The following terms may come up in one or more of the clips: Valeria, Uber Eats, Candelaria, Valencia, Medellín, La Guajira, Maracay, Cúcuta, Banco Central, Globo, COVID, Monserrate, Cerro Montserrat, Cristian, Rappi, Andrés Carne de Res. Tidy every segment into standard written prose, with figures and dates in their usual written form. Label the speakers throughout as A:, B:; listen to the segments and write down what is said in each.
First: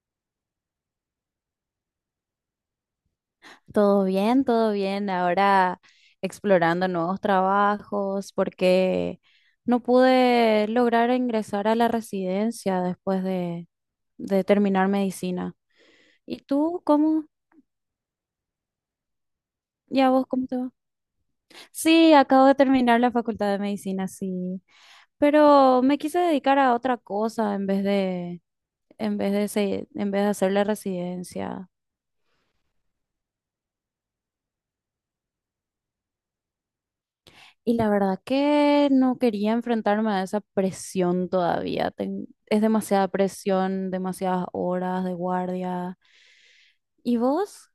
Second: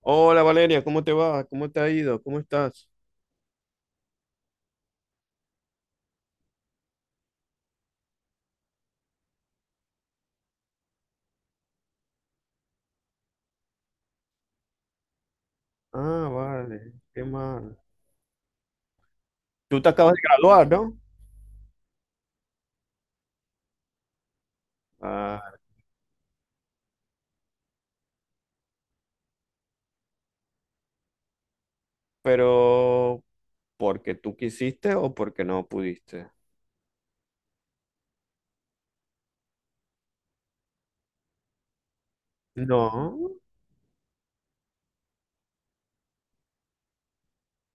A: Hola Valeria, ¿cómo te va? ¿Cómo te ha ido? ¿Cómo estás?
B: Todo bien, todo bien. Ahora explorando nuevos trabajos porque no pude lograr ingresar a la residencia después de terminar medicina.
A: Ah,
B: ¿Y tú
A: vale, qué
B: cómo?
A: mal. Tú te
B: ¿Y a
A: acabas de
B: vos cómo te
A: graduar,
B: va?
A: ¿no?
B: Sí, acabo de terminar la facultad de medicina, sí.
A: Ah,
B: Pero me quise dedicar a otra cosa en vez de, se- en vez de hacer la residencia.
A: pero ¿porque tú quisiste o porque no pudiste?
B: Y la verdad que no quería enfrentarme a esa presión todavía. Es demasiada
A: No.
B: presión, demasiadas horas de guardia. ¿Y vos?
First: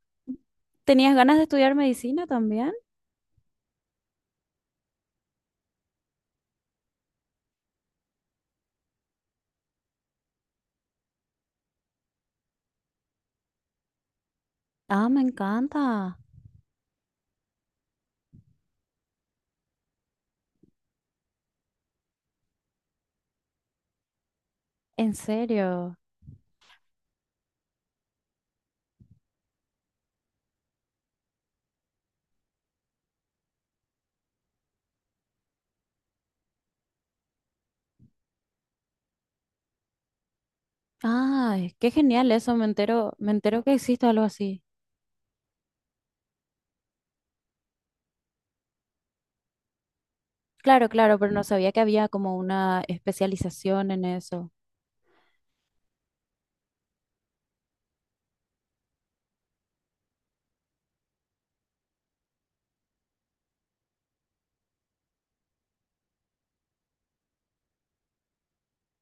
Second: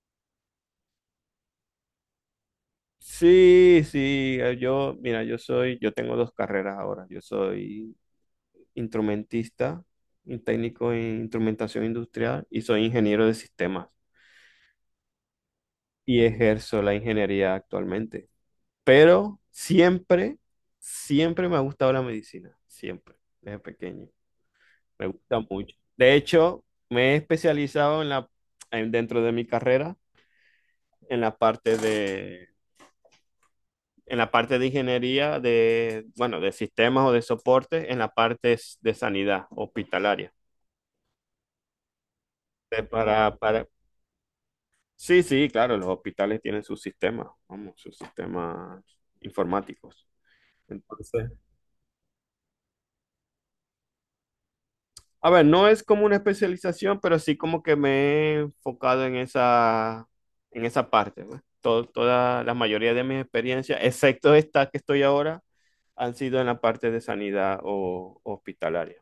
B: ¿Tenías ganas de estudiar medicina también?
A: Sí, sí, yo, mira, yo tengo dos carreras ahora. Yo soy instrumentista, un técnico en instrumentación industrial y soy ingeniero de sistemas
B: Ah, me encanta.
A: y ejerzo la ingeniería actualmente. Pero siempre, siempre me ha gustado la medicina, siempre, desde pequeño. Me
B: En
A: gusta mucho.
B: serio.
A: De hecho, me he especializado dentro de mi carrera en la parte de, ingeniería de, bueno, de sistemas o de soporte, en la parte de sanidad hospitalaria.
B: Ay, qué genial eso. Me
A: Eh,
B: entero,
A: Para,
B: me entero
A: para...
B: que existe algo así.
A: Sí, sí, claro, los hospitales tienen sus sistemas, vamos, sus sistemas informáticos.
B: Claro, claro,
A: Entonces,
B: pero no sabía que había como una especialización en eso.
A: a ver, no es como una especialización, pero sí como que me he enfocado en esa, parte, ¿no? Toda la mayoría de mis experiencias, excepto esta que estoy ahora, han sido en la parte de sanidad o hospitalaria.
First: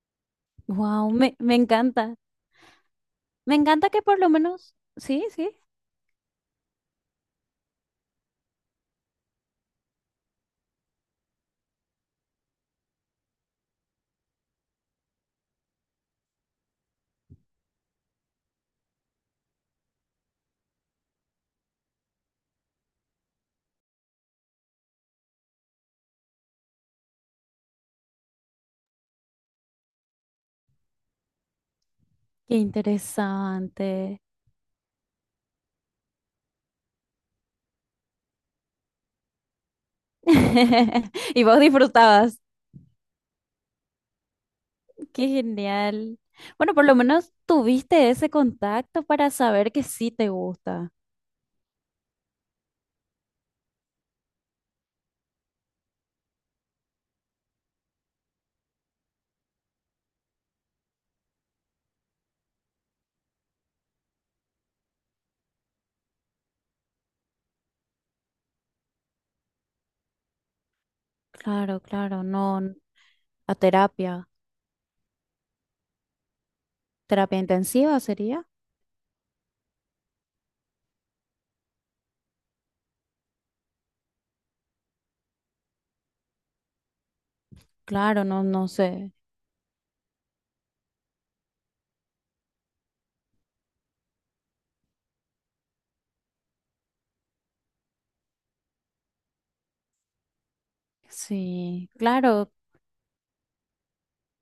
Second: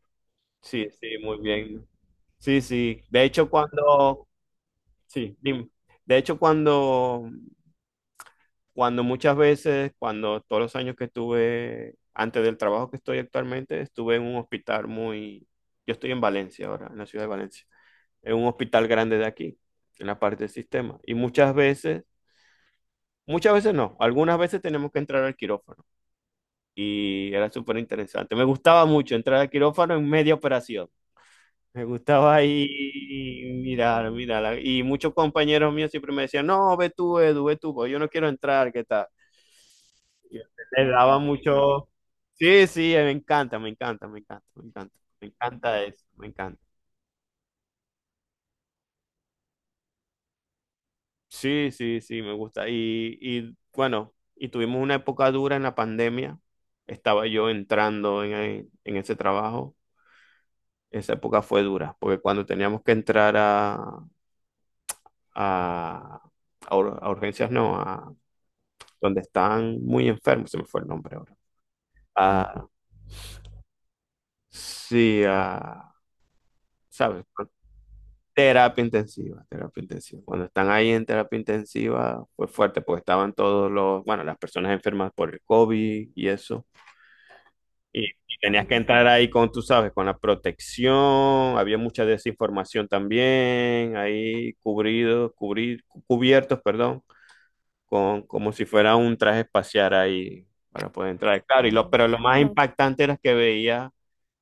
A: Sí,
B: Wow,
A: sí,
B: me,
A: muy
B: me
A: bien.
B: encanta.
A: Sí, sí. De hecho,
B: Me encanta que por lo menos. Sí,
A: sí,
B: sí.
A: dime. De hecho, cuando todos los años que estuve antes del trabajo que estoy actualmente, estuve en un hospital yo estoy en Valencia ahora, en la ciudad de Valencia en un hospital grande de aquí, en la parte del sistema. Y muchas veces no, algunas veces tenemos que entrar al quirófano. Y era súper interesante. Me gustaba mucho entrar al quirófano en media operación. Me gustaba
B: Qué
A: ahí mirar,
B: interesante.
A: mirar. Y muchos compañeros míos siempre me decían, no, ve tú, Edu, ve tú, porque yo no quiero entrar, ¿qué tal? Y le daba
B: Y vos
A: mucho...
B: disfrutabas.
A: Sí, sí, me encanta, me encanta, me encanta, me encanta. Me
B: Qué
A: encanta eso,
B: genial.
A: me encanta.
B: Bueno, por lo menos tuviste ese contacto para saber que sí te gusta.
A: Sí, sí, sí, me gusta. Y bueno, y tuvimos una época dura en la pandemia. Estaba yo entrando en ese trabajo. Esa época fue dura, porque cuando teníamos que entrar a, a urgencias, no, a donde están muy enfermos, se me fue el nombre ahora.
B: Claro, claro, no
A: A,
B: n- a terapia.
A: sí, ¿sabes?
B: ¿Terapia intensiva sería?
A: Terapia intensiva, terapia intensiva. Cuando están ahí en terapia intensiva fue fuerte, porque estaban todos los, bueno, las personas enfermas por el COVID y eso.
B: Claro,
A: Y
B: no,
A: tenías
B: no
A: que entrar
B: sé.
A: ahí con, tú sabes, con la protección, había mucha desinformación también, ahí cubiertos, perdón, con, como si fuera un traje espacial ahí para poder entrar. Claro, y lo,
B: Sí,
A: pero lo más, wow,
B: claro,
A: impactante era que veía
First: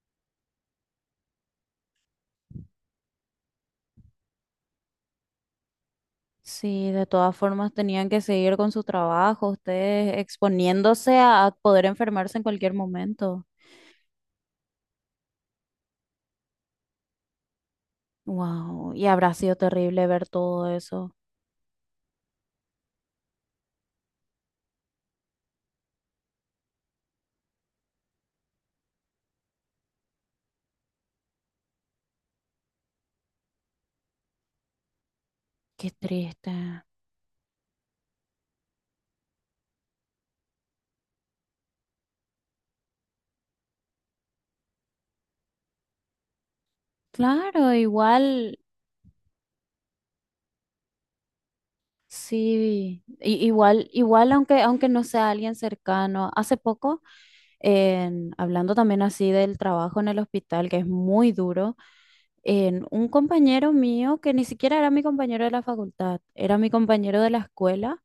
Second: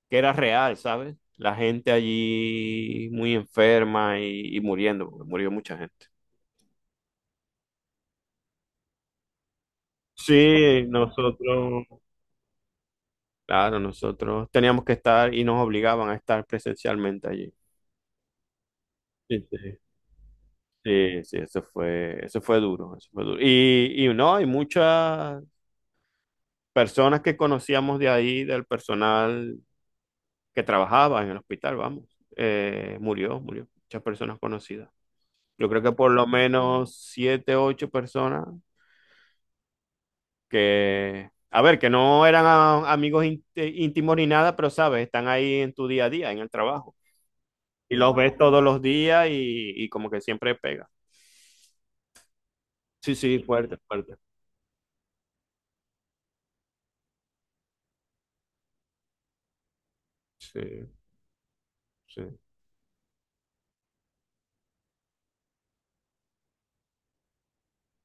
A: que era real, ¿sabes? La gente allí muy enferma y muriendo, porque murió mucha gente.
B: sí, de todas formas tenían que seguir con su trabajo, ustedes
A: Sí,
B: exponiéndose
A: nosotros,
B: a poder enfermarse en cualquier momento.
A: claro, nosotros teníamos que estar y nos obligaban a estar presencialmente allí.
B: Wow, y habrá
A: Sí,
B: sido
A: sí.
B: terrible ver todo eso.
A: Sí, sí, eso fue duro, eso fue duro. Y no, hay muchas personas que conocíamos de ahí, del personal que trabajaba en el hospital, vamos, murió, murió, muchas personas conocidas. Yo creo
B: Qué
A: que por lo
B: triste.
A: menos siete, ocho personas que, a ver, que no eran íntimos ni nada, pero sabes, están ahí en tu día a día, en el trabajo.
B: Claro,
A: Y los ves
B: igual.
A: todos los días y como que siempre pega.
B: Sí,
A: Sí, sí, fuerte,
B: igual,
A: fuerte.
B: igual aunque, aunque no sea alguien cercano. Hace poco, hablando también así del trabajo en el hospital, que es
A: Sí,
B: muy duro,
A: sí.
B: en un compañero mío, que ni siquiera era mi compañero de la facultad, era mi compañero de la escuela,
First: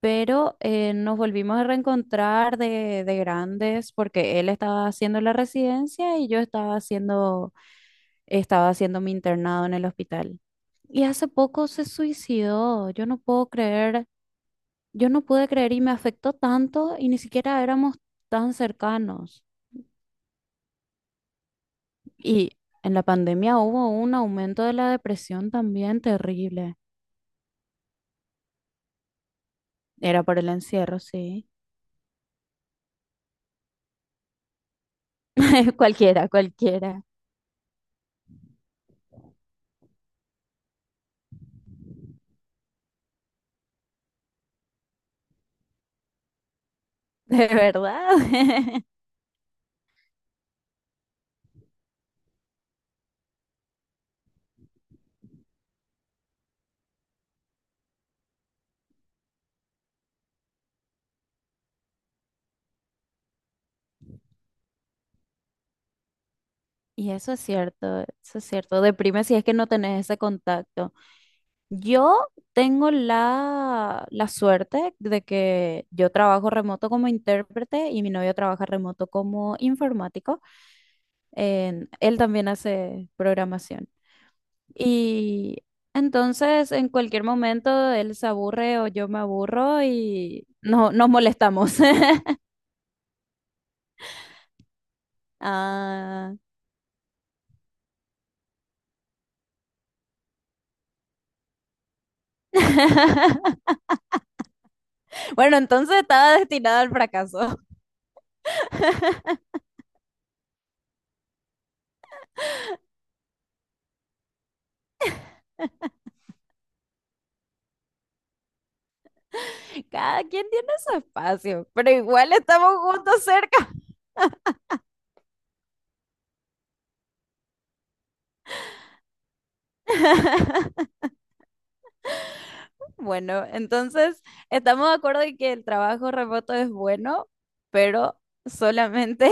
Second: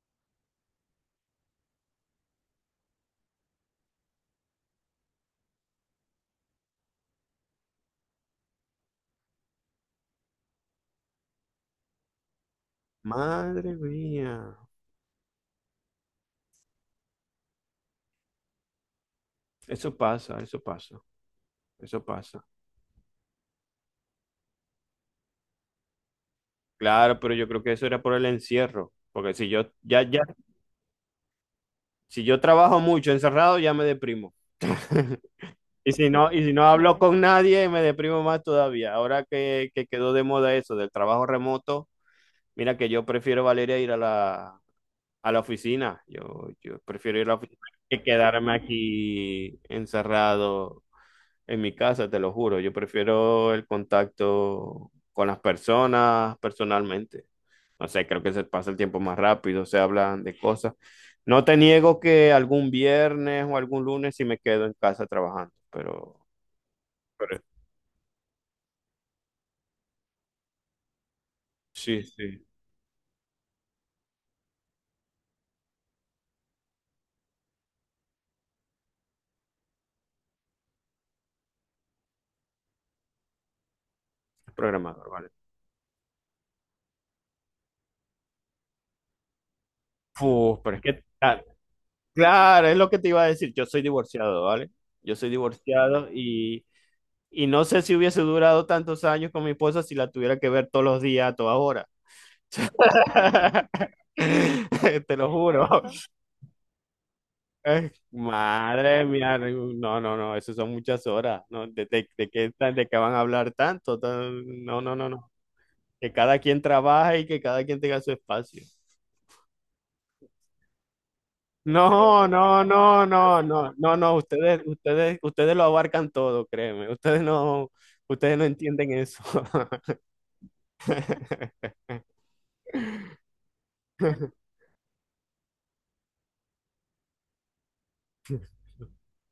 B: pero nos volvimos a reencontrar de grandes porque él estaba haciendo la residencia y yo estaba haciendo mi internado en el hospital. Y hace poco se suicidó, yo no puedo
A: Madre
B: creer,
A: mía,
B: yo no pude creer y me afectó tanto y ni siquiera éramos tan cercanos.
A: eso pasa, eso pasa, eso pasa.
B: Y en la pandemia hubo un aumento de la depresión también terrible.
A: Claro, pero yo creo que eso era por el encierro, porque si yo ya
B: Era por el encierro, sí.
A: si yo trabajo mucho encerrado ya me deprimo. Y si
B: Cualquiera,
A: no y si no hablo
B: cualquiera.
A: con nadie me deprimo más todavía. Ahora que quedó de moda eso del trabajo remoto, mira que yo prefiero, Valeria, ir a la oficina. Yo prefiero ir a la
B: De
A: oficina que
B: verdad.
A: quedarme aquí encerrado en mi casa, te lo juro, yo prefiero el contacto con las personas personalmente. No sé, creo que se pasa el tiempo más rápido, se hablan de cosas. No te niego que algún viernes o algún lunes sí me quedo en casa trabajando, pero,
B: Y eso
A: pero
B: es cierto, eso es cierto. Deprime si es que no tenés ese contacto.
A: sí,
B: Yo
A: sí,
B: tengo la suerte de que yo trabajo remoto como intérprete y mi novio trabaja remoto como informático. Él también hace programación.
A: es programador, ¿vale?
B: Y entonces en cualquier momento él se aburre o yo me aburro y
A: Uf, pero es
B: no,
A: que,
B: nos
A: ah,
B: molestamos.
A: claro, es lo que te iba a decir, yo soy divorciado, ¿vale? Yo soy divorciado
B: Ah.
A: y no sé si hubiese durado tantos años con mi esposa si la tuviera que ver todos los días, a toda hora. Te lo
B: Bueno,
A: juro.
B: entonces estaba destinado al fracaso.
A: Madre mía, no, no, no, eso son muchas horas. No, ¿de qué van a hablar tanto? No, no, no, no. Que cada quien trabaje y que cada quien tenga su espacio.
B: Cada quien tiene su espacio,
A: No,
B: pero igual
A: no,
B: estamos
A: no,
B: juntos
A: no,
B: cerca.
A: no, no, no, ustedes, ustedes, ustedes lo abarcan todo, créeme. Ustedes no entienden eso.
B: Bueno, entonces estamos de acuerdo en que el trabajo remoto es bueno, pero solamente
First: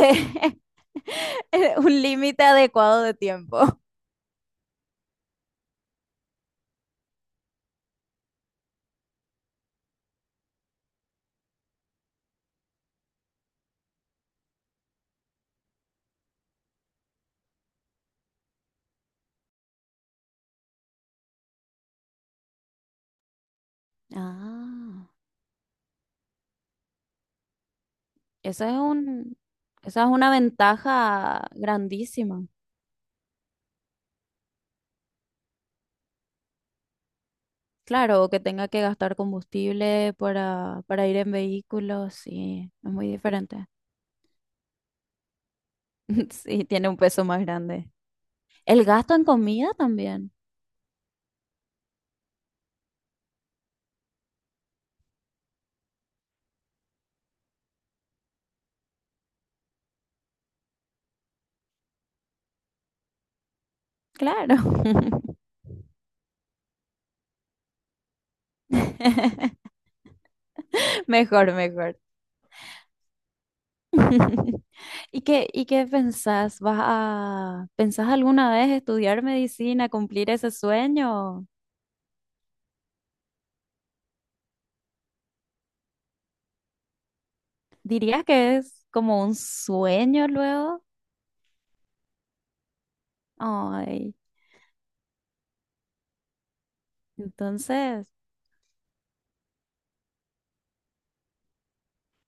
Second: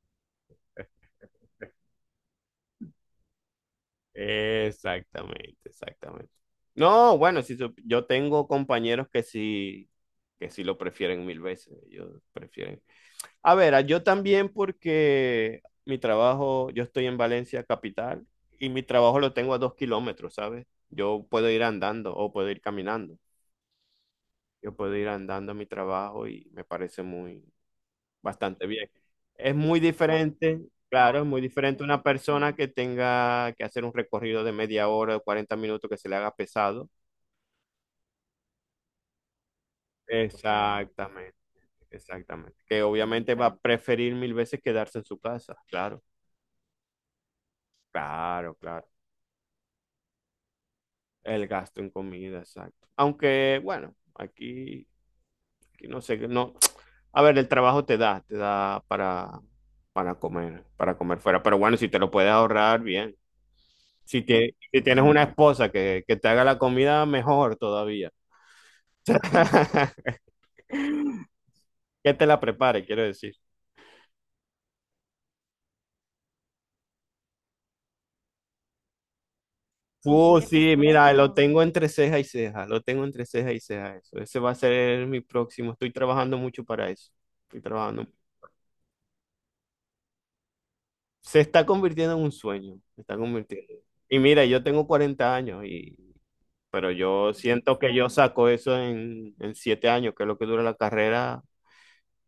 B: un límite adecuado de tiempo.
A: Exactamente, exactamente. No, bueno, si yo tengo compañeros que sí, lo prefieren mil veces. Ellos prefieren. A ver, yo también porque mi trabajo, yo estoy en Valencia capital y mi trabajo lo tengo a 2 km, ¿sabes? Yo puedo ir andando o puedo ir caminando. Yo puedo ir
B: Ah,
A: andando a mi trabajo y me parece muy, bastante
B: esa es
A: bien.
B: un,
A: Es muy
B: esa es una
A: diferente, claro, es muy
B: ventaja
A: diferente una
B: grandísima.
A: persona que tenga que hacer un recorrido de media hora o 40 minutos que se le haga pesado.
B: Claro, o que tenga que gastar combustible para ir en
A: Exactamente,
B: vehículos,
A: exactamente.
B: sí,
A: Que
B: es muy
A: obviamente va a
B: diferente.
A: preferir mil veces quedarse en su casa, claro,
B: Sí, tiene un peso más grande.
A: claro,
B: El
A: claro.
B: gasto en comida también,
A: El gasto en comida, exacto. Aunque, bueno, aquí, aquí no sé, no. A ver, el trabajo te da para comer fuera. Pero bueno, si te lo puedes ahorrar, bien. Si, tie-
B: claro.
A: si tienes una esposa que te haga la comida, mejor todavía.
B: Mejor, mejor.
A: Que te la prepare, quiero decir.
B: ¿Y qué pensás? ¿Pensás alguna vez estudiar medicina,
A: Sí,
B: cumplir ese
A: Sí, mira, lo exacto.
B: sueño?
A: Tengo entre ceja y ceja, lo tengo entre ceja y ceja, eso. Ese va a ser mi próximo. Estoy trabajando mucho para eso. Estoy trabajando.
B: ¿Dirías que es como un sueño luego?
A: Se está convirtiendo en un sueño, se está convirtiendo.
B: Ay,
A: Y mira, yo tengo 40 años y pero yo siento que
B: entonces,
A: yo saco eso en 7 años, que es lo que dura la carrera,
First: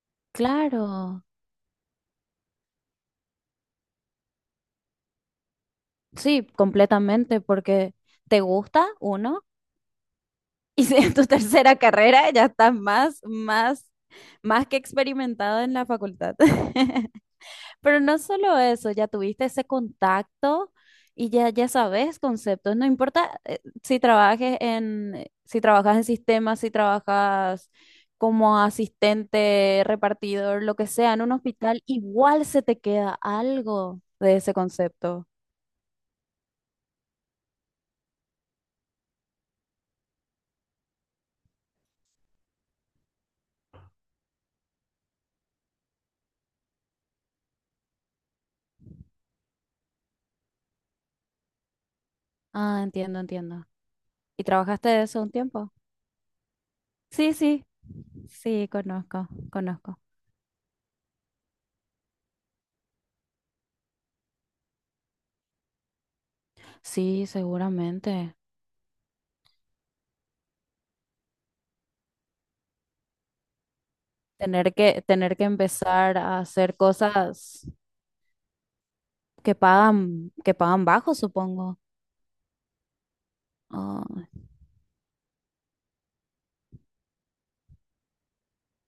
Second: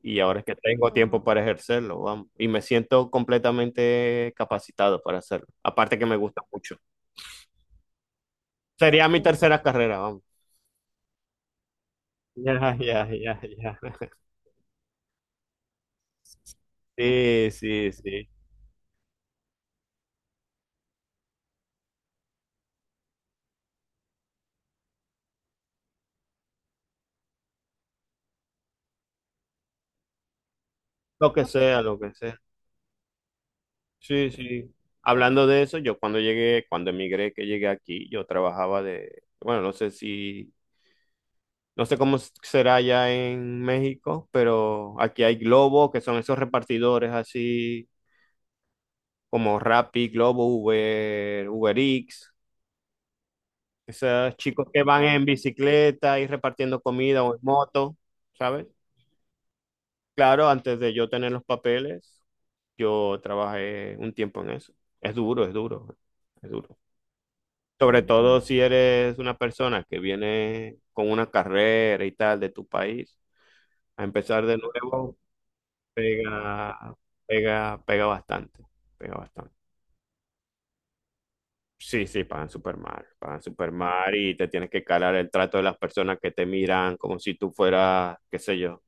A: y ahora es que tengo tiempo
B: claro.
A: para ejercerlo, vamos, y me siento completamente capacitado para hacerlo, aparte que me gusta
B: Sí,
A: mucho.
B: completamente, porque te gusta
A: Sería mi
B: uno
A: tercera carrera, vamos.
B: y si en tu tercera carrera ya
A: Ya,
B: estás
A: ya, ya, ya.
B: más que experimentado en la facultad.
A: Sí, sí,
B: Pero no
A: sí.
B: solo eso, ya tuviste ese contacto y ya sabes conceptos. No importa si trabajas en sistemas, si trabajas como asistente, repartidor, lo que sea, en
A: Lo
B: un
A: que sea,
B: hospital,
A: lo que sea.
B: igual se te queda algo
A: Sí,
B: de ese
A: sí.
B: concepto.
A: Hablando de eso, yo cuando llegué, cuando emigré, que llegué aquí, yo trabajaba de, bueno, no sé cómo será allá en México, pero aquí hay Globo, que son esos repartidores así como Rappi, Globo, Uber, Uber Eats,
B: Ah, entiendo, entiendo.
A: esos
B: ¿Y
A: chicos que
B: trabajaste de
A: van
B: eso
A: en
B: un tiempo?
A: bicicleta y repartiendo comida
B: Sí,
A: o en
B: sí,
A: moto, ¿sabes?
B: sí, conozco, conozco.
A: Claro, antes de yo tener los papeles, yo trabajé un tiempo en eso. Es duro, es duro, es duro.
B: Sí,
A: Sobre
B: seguramente.
A: todo si eres una persona que viene con una carrera y tal de tu país, a empezar de
B: Tener que,
A: nuevo
B: tener que empezar a hacer
A: pega,
B: cosas
A: pega, pega bastante, pega bastante.
B: que pagan bajo, supongo.
A: Sí, sí, pagan súper
B: Ah,
A: mal y te tienes que calar el trato de las personas que te miran como si tú fueras, qué sé yo,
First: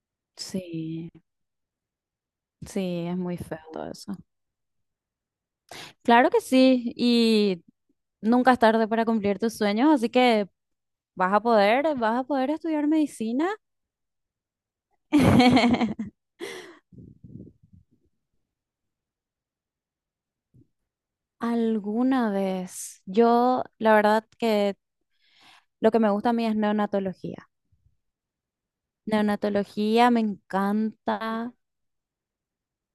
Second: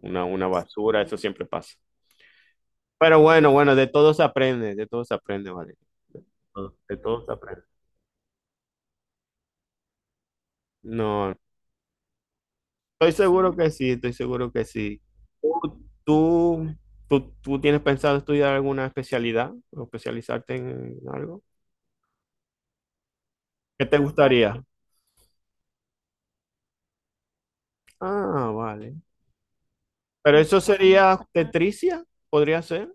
A: una basura,
B: sí,
A: eso siempre pasa.
B: sí, es
A: Pero
B: muy
A: bueno,
B: feo
A: bueno, de
B: todo
A: todo
B: eso.
A: se aprende, de todo se aprende, vale. De
B: Claro que
A: todo
B: sí,
A: de todo se aprende.
B: y nunca es tarde para cumplir tus sueños, así que
A: No,
B: vas a poder estudiar
A: estoy
B: medicina.
A: seguro que sí, estoy seguro que sí. ¿Tú, tú, tú tienes pensado estudiar alguna especialidad o especializarte en algo?
B: Alguna vez, yo
A: ¿Qué
B: la
A: te
B: verdad
A: gustaría?
B: que lo que me gusta a mí es neonatología.
A: Ah, vale.
B: Neonatología me
A: ¿Pero eso sería
B: encanta.
A: tetricia? ¿Podría ser?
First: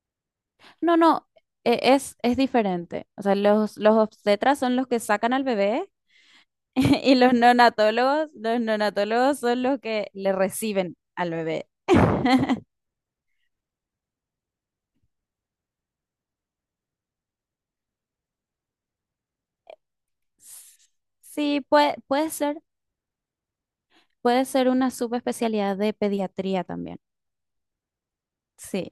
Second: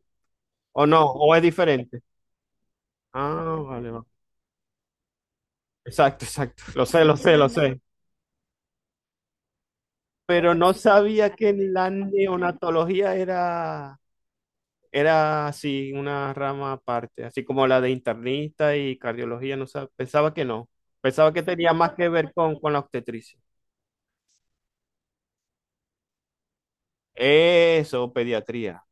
A: ¿O
B: No,
A: no?
B: no,
A: ¿O es diferente?
B: es diferente. O sea,
A: Ah, vale,
B: los
A: vale.
B: obstetras son los que sacan al bebé
A: Exacto, exacto. Lo sé,
B: y
A: lo sé, lo sé.
B: los neonatólogos son los que le
A: Pero no
B: reciben al
A: sabía que
B: bebé.
A: la neonatología era... Era así, una rama aparte, así como la de internista y cardiología, no pensaba que no. Pensaba que
B: Sí,
A: tenía más
B: puede,
A: que ver con la obstetricia.
B: puede ser una subespecialidad de pediatría también.
A: Eso, pediatría.
B: Sí,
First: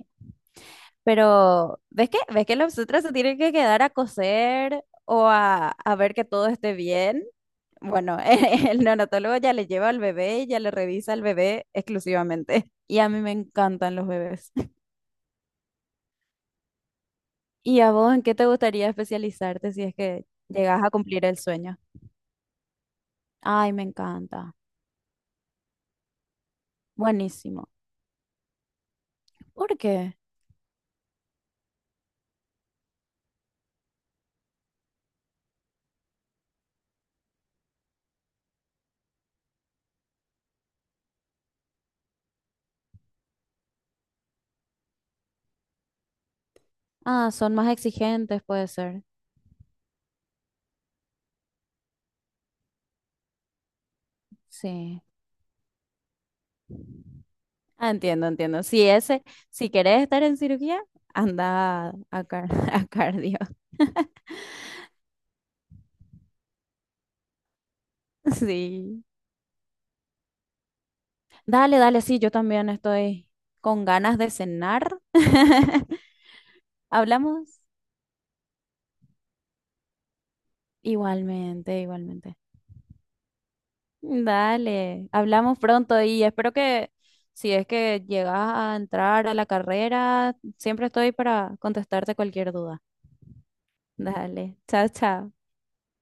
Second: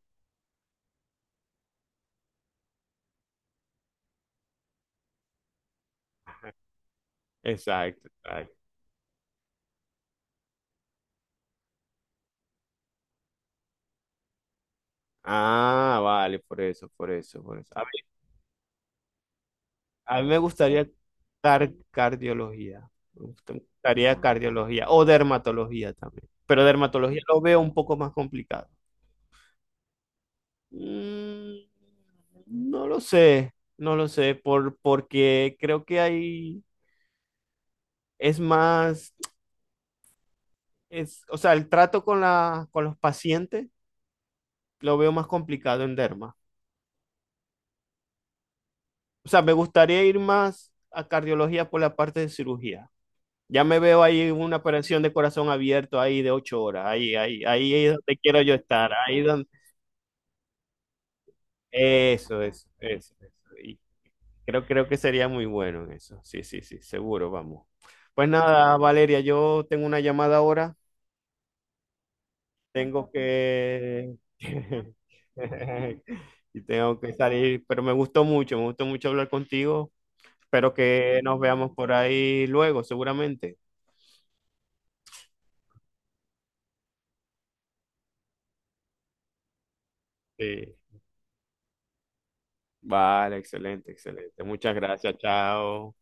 B: pero ves que los obstetras se tienen que quedar a coser o a ver que todo esté bien?
A: Exacto,
B: Bueno,
A: exacto.
B: el neonatólogo ya le lleva al bebé y ya le revisa al bebé exclusivamente. Y a mí me encantan los bebés.
A: Ah, vale, por eso, por eso, por eso.
B: ¿Y a vos en qué te gustaría especializarte si es
A: A
B: que
A: mí me
B: llegas
A: gustaría
B: a cumplir el sueño?
A: cardiología. Me gusta- me
B: Ay, me
A: gustaría
B: encanta.
A: cardiología o dermatología también. Pero dermatología lo veo
B: Buenísimo.
A: un poco más complicado.
B: ¿Por qué?
A: Mm, no lo sé, no lo sé, por, porque creo que hay es más, es, o sea, el trato con la, con los pacientes lo veo más complicado en derma.
B: Ah, son más exigentes, puede ser.
A: O sea, me gustaría ir más a cardiología por la parte de cirugía. Ya me veo ahí en una
B: Sí.
A: operación de corazón abierto ahí de 8 horas, ahí, ahí, ahí
B: Ah,
A: es donde
B: entiendo,
A: quiero yo
B: entiendo. Si
A: estar, ahí
B: ese,
A: donde...
B: si querés estar en cirugía, anda a,
A: Eso, eso,
B: a
A: eso, eso.
B: cardio.
A: Y creo, creo que sería muy bueno en eso. Sí, sí, sí, seguro, vamos. Pues nada,
B: Sí.
A: Valeria, yo tengo una llamada ahora.
B: Dale, dale, sí, yo también
A: Tengo
B: estoy con
A: que
B: ganas de cenar.
A: Y tengo que
B: ¿Hablamos?
A: salir, pero me gustó mucho hablar contigo. Espero que nos veamos
B: Igualmente,
A: por
B: igualmente.
A: ahí luego, seguramente.
B: Dale, hablamos pronto y espero que si es que llegas a entrar a la carrera,
A: Sí.
B: siempre estoy para contestarte cualquier duda.
A: Vale, excelente, excelente.
B: Dale,
A: Muchas
B: chao,
A: gracias,
B: chao.
A: chao.